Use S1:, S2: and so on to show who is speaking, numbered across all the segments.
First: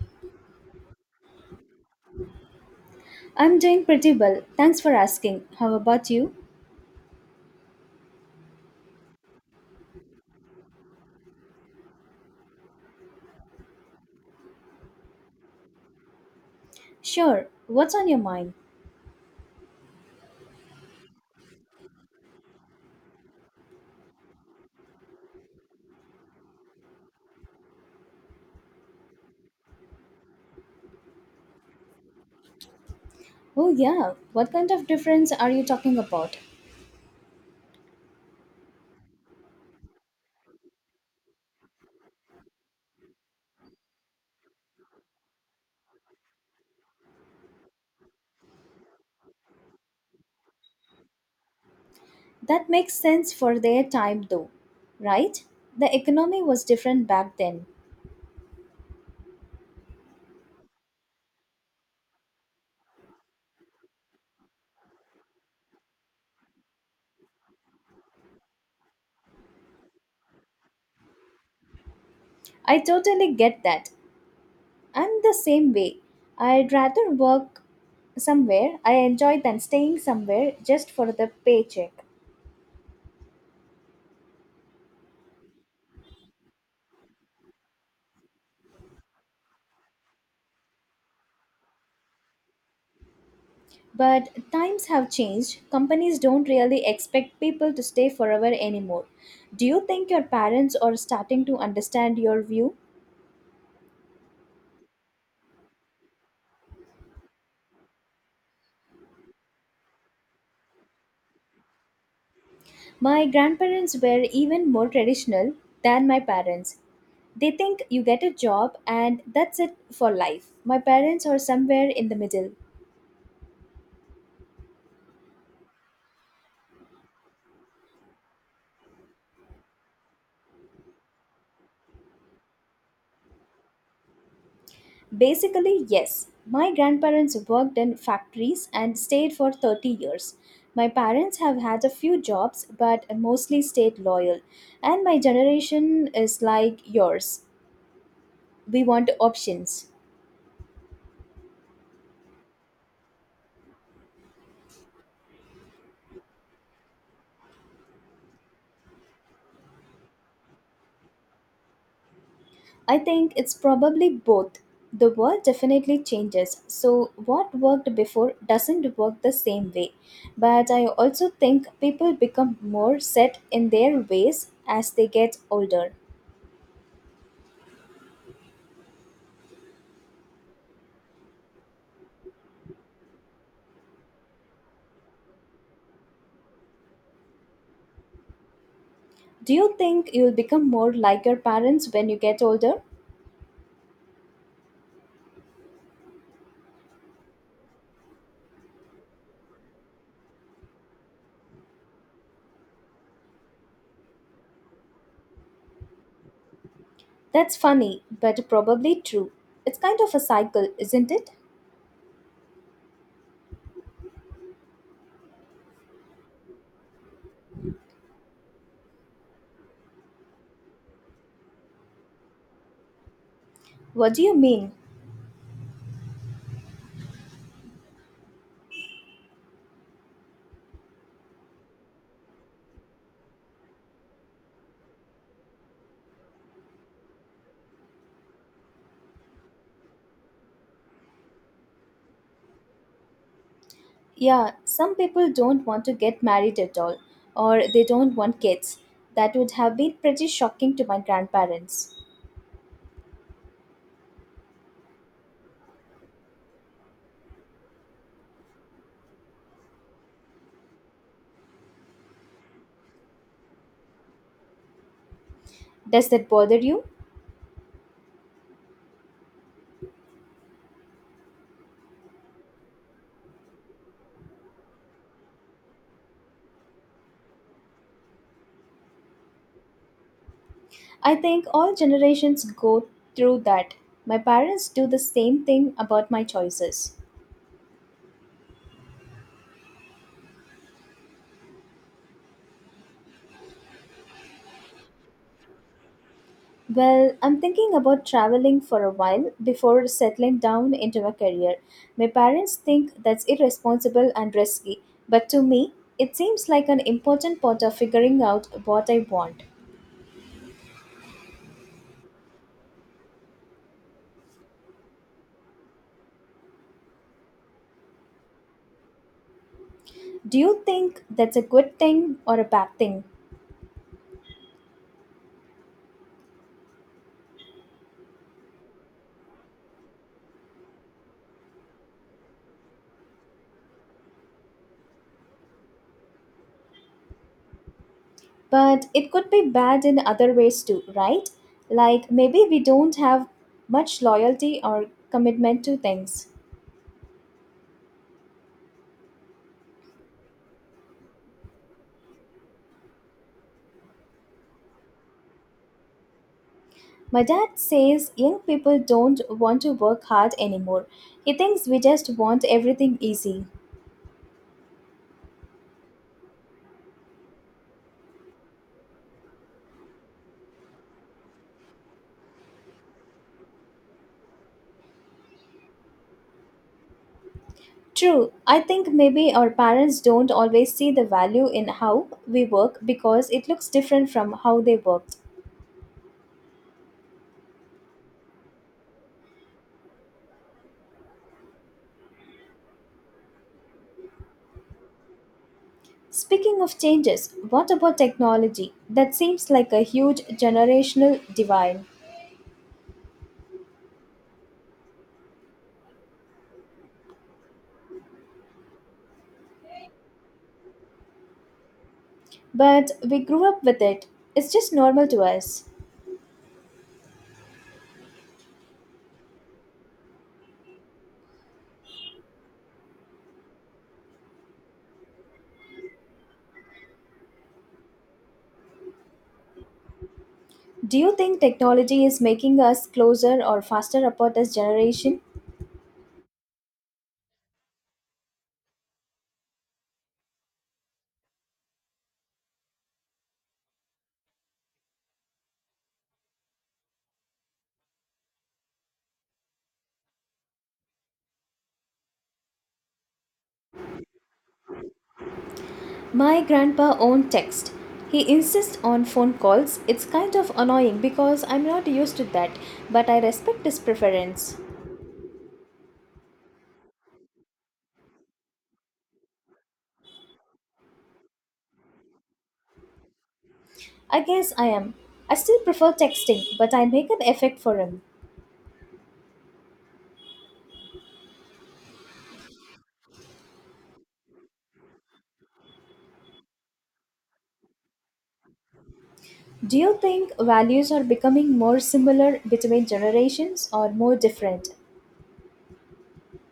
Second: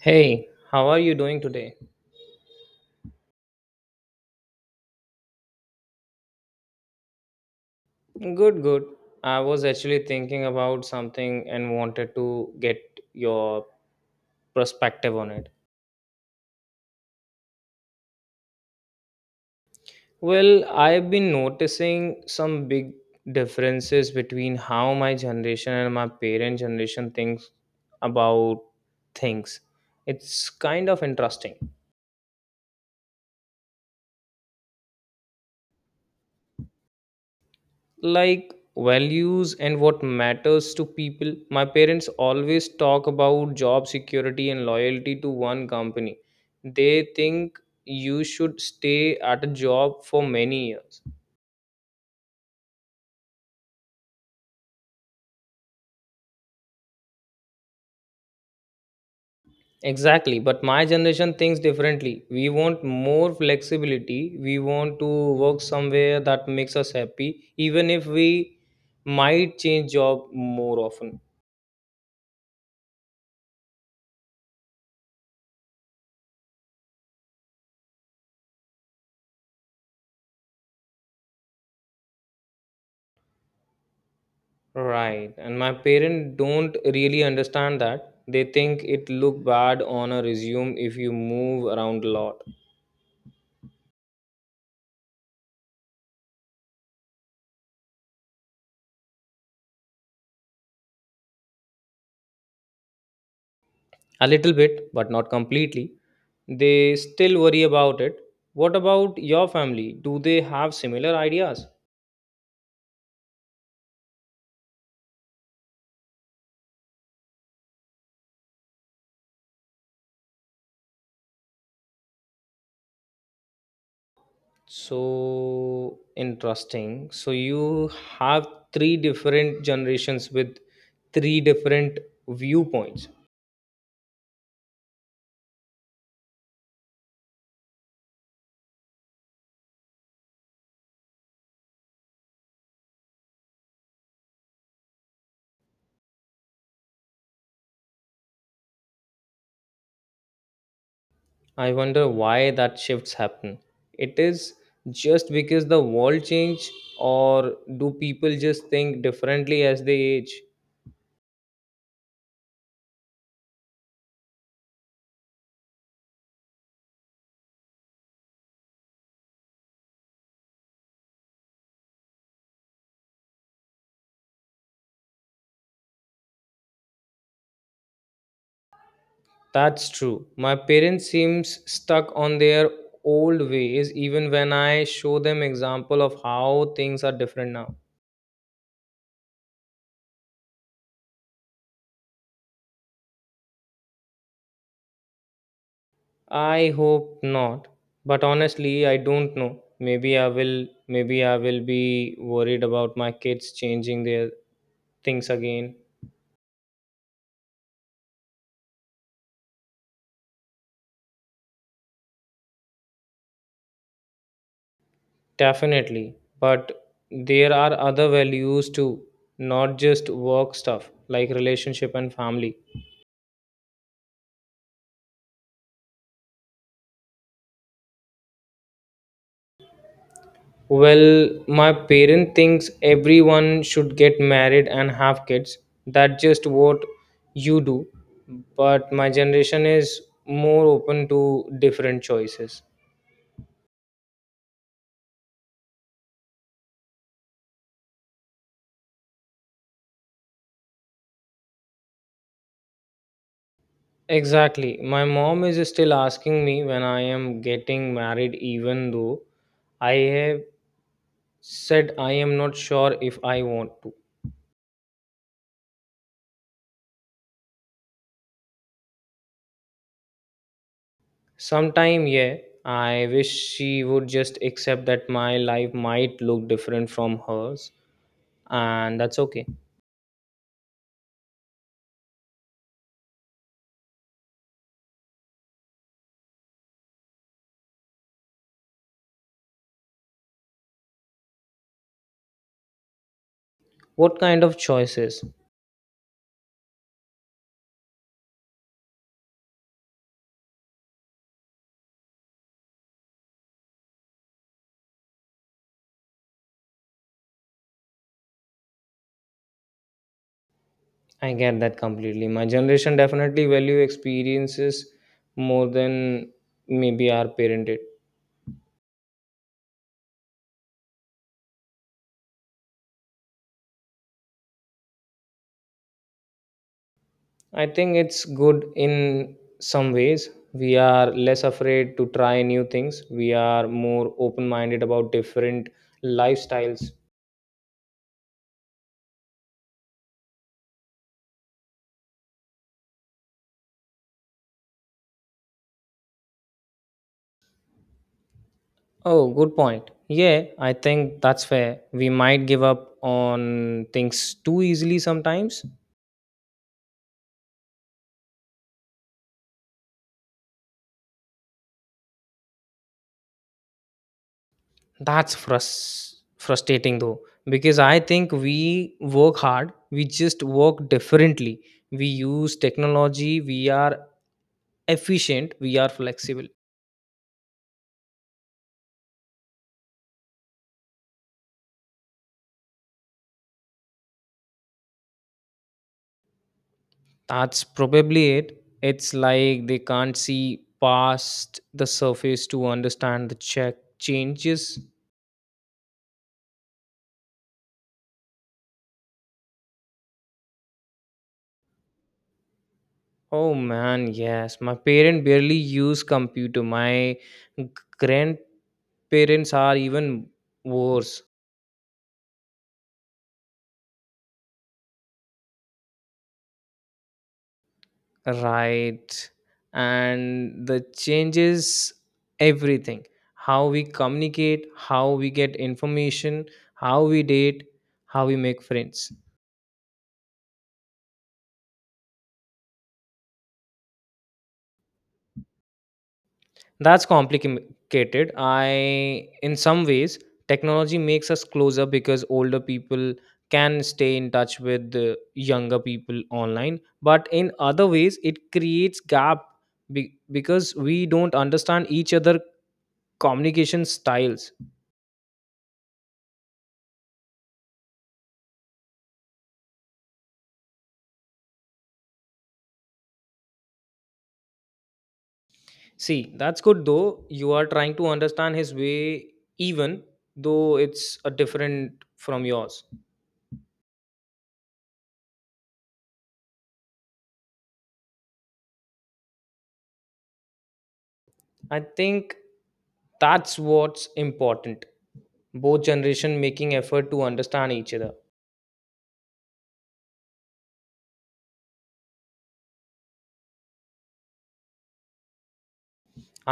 S1: Hey, how are you doing today?
S2: I'm doing pretty well. Thanks for asking. How about you?
S1: Good, good. I was actually thinking about something and wanted to get your perspective on it.
S2: Sure. What's on your mind?
S1: Well, I've been noticing some big differences between how my generation and my parent generation thinks about things. It's kind of interesting.
S2: Oh, yeah. What kind of difference are you talking about?
S1: Like values and what matters to people. My parents always talk about job security and loyalty to one company. They think you should stay at a job for many years.
S2: That makes sense for their time, though, right? The economy was different back then.
S1: Exactly, but my generation thinks differently. We want more flexibility, we want to work somewhere that makes us happy, even if we might change job more often.
S2: I totally get that. I'm the same way. I'd rather work somewhere I enjoy than staying somewhere just for the paycheck.
S1: Right. And my parents don't really understand that. They think it look bad on a resume if you move around a lot.
S2: But times have changed. Companies don't really expect people to stay forever anymore. Do you think your parents are starting to understand your view?
S1: A little bit, but not completely. They still worry about it. What about your family? Do they have similar ideas?
S2: My grandparents were even more traditional than my parents. They think you get a job and that's it for life. My parents are somewhere in the middle.
S1: So interesting. So you have three different generations with three different viewpoints.
S2: Basically, yes. My grandparents worked in factories and stayed for 30 years. My parents have had a few jobs but mostly stayed loyal. And my generation is like yours. We want options.
S1: I wonder why that shifts happen. It is just because the world change, or do people just think differently as they age?
S2: I think it's probably both. The world definitely changes, so what worked before doesn't work the same way. But I also think people become more set in their ways as they get older.
S1: That's true. My parents seems stuck on their old ways even when I show them example of how things are different now.
S2: Do you think you'll become more like your parents when you get older?
S1: I hope not. But honestly, I don't know. Maybe I will, maybe I will be worried about my kids changing their things again.
S2: That's funny, but probably true. It's kind of a cycle, isn't it?
S1: Definitely, but there are other values too, not just work stuff, like relationship and family.
S2: What do you mean?
S1: Well, my parent thinks everyone should get married and have kids. That's just what you do. But my generation is more open to different choices.
S2: Yeah, some people don't want to get married at all, or they don't want kids. That would have been pretty shocking to my grandparents.
S1: Exactly. My mom is still asking me when I am getting married, even though I have said I am not sure if I want to.
S2: Does that bother you?
S1: Sometime, yeah, I wish she would just accept that my life might look different from hers, and that's okay.
S2: I think all generations go through that. My parents do the same thing about my choices.
S1: What kind of choices?
S2: Well, I'm thinking about traveling for a while before settling down into a career. My parents think that's irresponsible and risky, but to me, it seems like an important part of figuring out what I want.
S1: I get that completely. My generation definitely value experiences more than maybe our parent did.
S2: Do you think that's a good thing or a bad thing?
S1: I think it's good in some ways. We are less afraid to try new things, we are more open minded about different lifestyles.
S2: But it could be bad in other ways too, right? Like maybe we don't have much loyalty or commitment to things.
S1: Oh, good point. Yeah, I think that's fair. We might give up on things too easily sometimes.
S2: My dad says young people don't want to work hard anymore. He thinks we just want everything easy.
S1: That's frustrating though, because I think we work hard, we just work differently. We use technology, we are efficient, we are flexible.
S2: True, I think maybe our parents don't always see the value in how we work because it looks different from how they worked.
S1: That's probably it. It's like they can't see past the surface to understand the check changes.
S2: Speaking of changes, what about technology? That seems like a huge generational divide.
S1: Oh man, yes. My parents barely use computer. My g- grandparents are even worse,
S2: But we grew up with it, it's just normal to us.
S1: right? And the changes everything. How we communicate, how we get information, how we date, how we make friends.
S2: Do you think technology is making us closer or faster apart as generation?
S1: That's complicated. I, in some ways, technology makes us closer because older people can stay in touch with the younger people online. But in other ways, it creates gap because we don't understand each other communication styles.
S2: My grandpa owned text. He insists on phone calls. It's kind of annoying because I'm not used to that, but I respect his preference.
S1: See, that's good though. You are trying to understand his way, even though it's a different from yours.
S2: I guess I am. I still prefer texting, but I make an effort for him.
S1: I think that's what's important, both generation making effort to understand each other.
S2: Do you think values are becoming more similar between generations or more different?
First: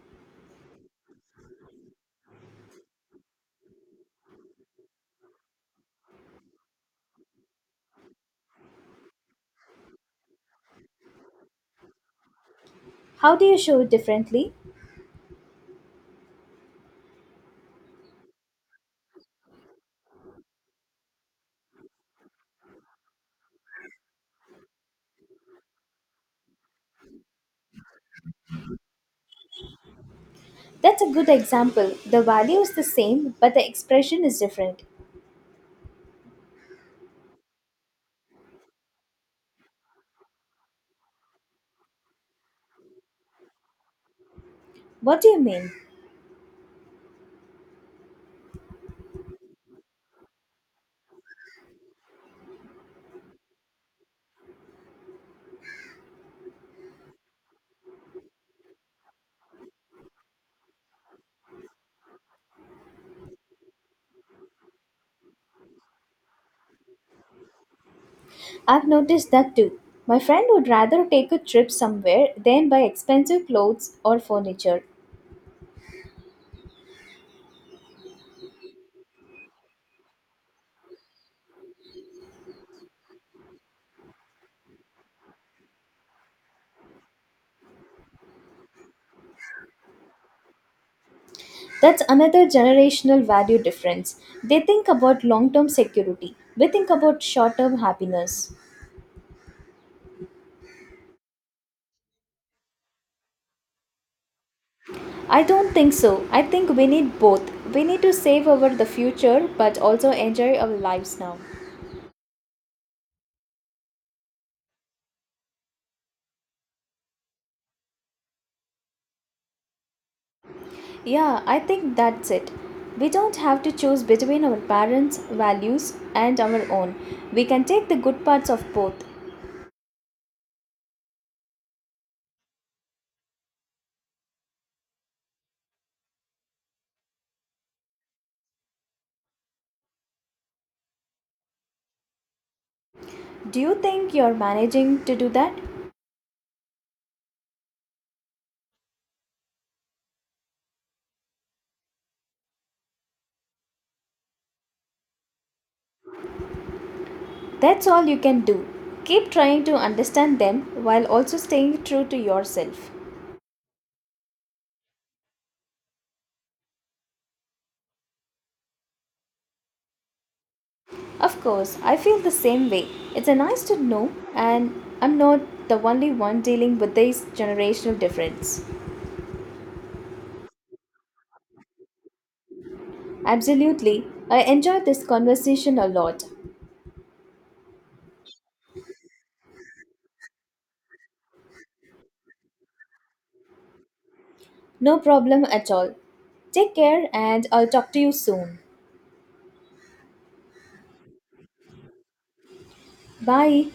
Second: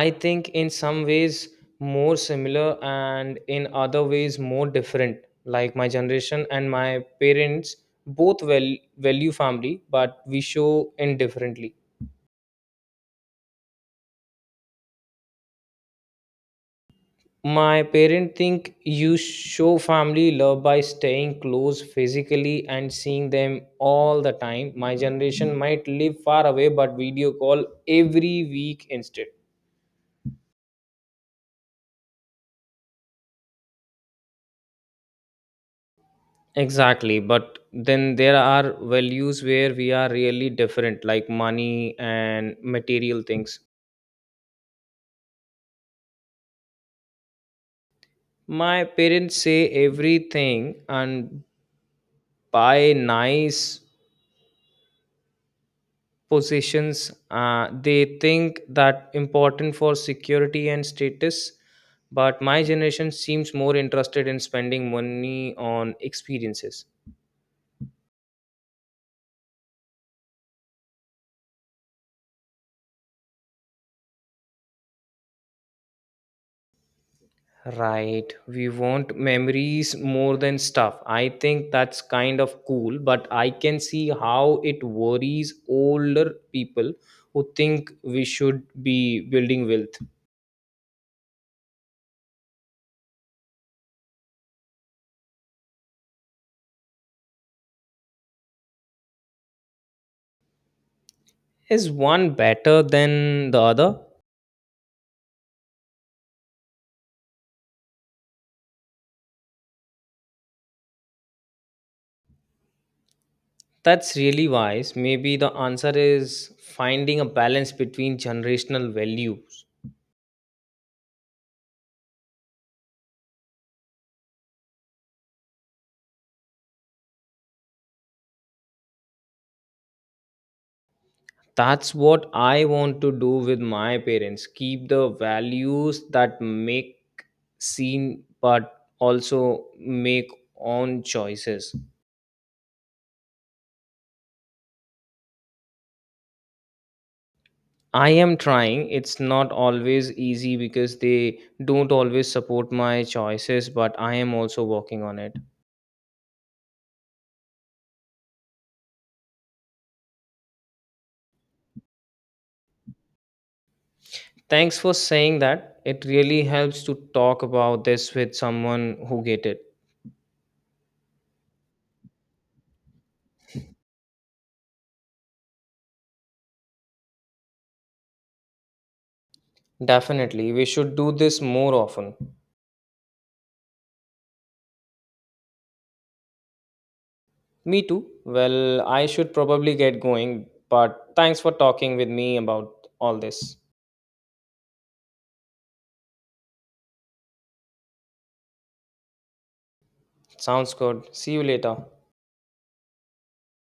S1: I think in some ways more similar and in other ways more different. Like my generation and my parents both well value family, but we show indifferently.
S2: How do you show it differently?
S1: My parents think you show family love by staying close physically and seeing them all the time. My generation might live far away but video call every week instead.
S2: That's a good example. The value is the same, but the expression is different.
S1: Exactly, but then there are values where we are really different, like money and material things.
S2: What do you mean?
S1: My parents say everything and buy nice possessions. They think that important for security and status. But my generation seems more interested in spending money on experiences.
S2: I've noticed that too. My friend would rather take a trip somewhere than buy expensive clothes or furniture.
S1: Right. We want memories more than stuff. I think that's kind of cool, but I can see how it worries older people who think we should be building wealth.
S2: That's another generational value difference. They think about long term security, we think about short term happiness.
S1: Is one better than the other?
S2: I don't think so. I think we need both. We need to save over the future but also enjoy our lives now.
S1: That's really wise. Maybe the answer is finding a balance between generational values.
S2: Yeah, I think that's it. We don't have to choose between our parents' values and our own. We can take the good parts of both.
S1: That's what I want to do with my parents. Keep the values that make scene but also make own choices.
S2: Do you think you're managing to do that?
S1: I am trying. It's not always easy because they don't always support my choices, but I am also working on it.
S2: That's all you can do. Keep trying to understand them while also staying true to yourself.
S1: Thanks for saying that. It really helps to talk about this with someone who get it.
S2: Of course, I feel the same way. It's a nice to know, and I'm not the only one dealing with this generational difference.
S1: Definitely. We should do this more often.
S2: Absolutely, I enjoyed this conversation a lot.
S1: Me too. Well, I should probably get going, but thanks for talking with me about all this.
S2: No problem at all. Take care, and I'll talk to you soon.
S1: Sounds good. See you later.
S2: Bye.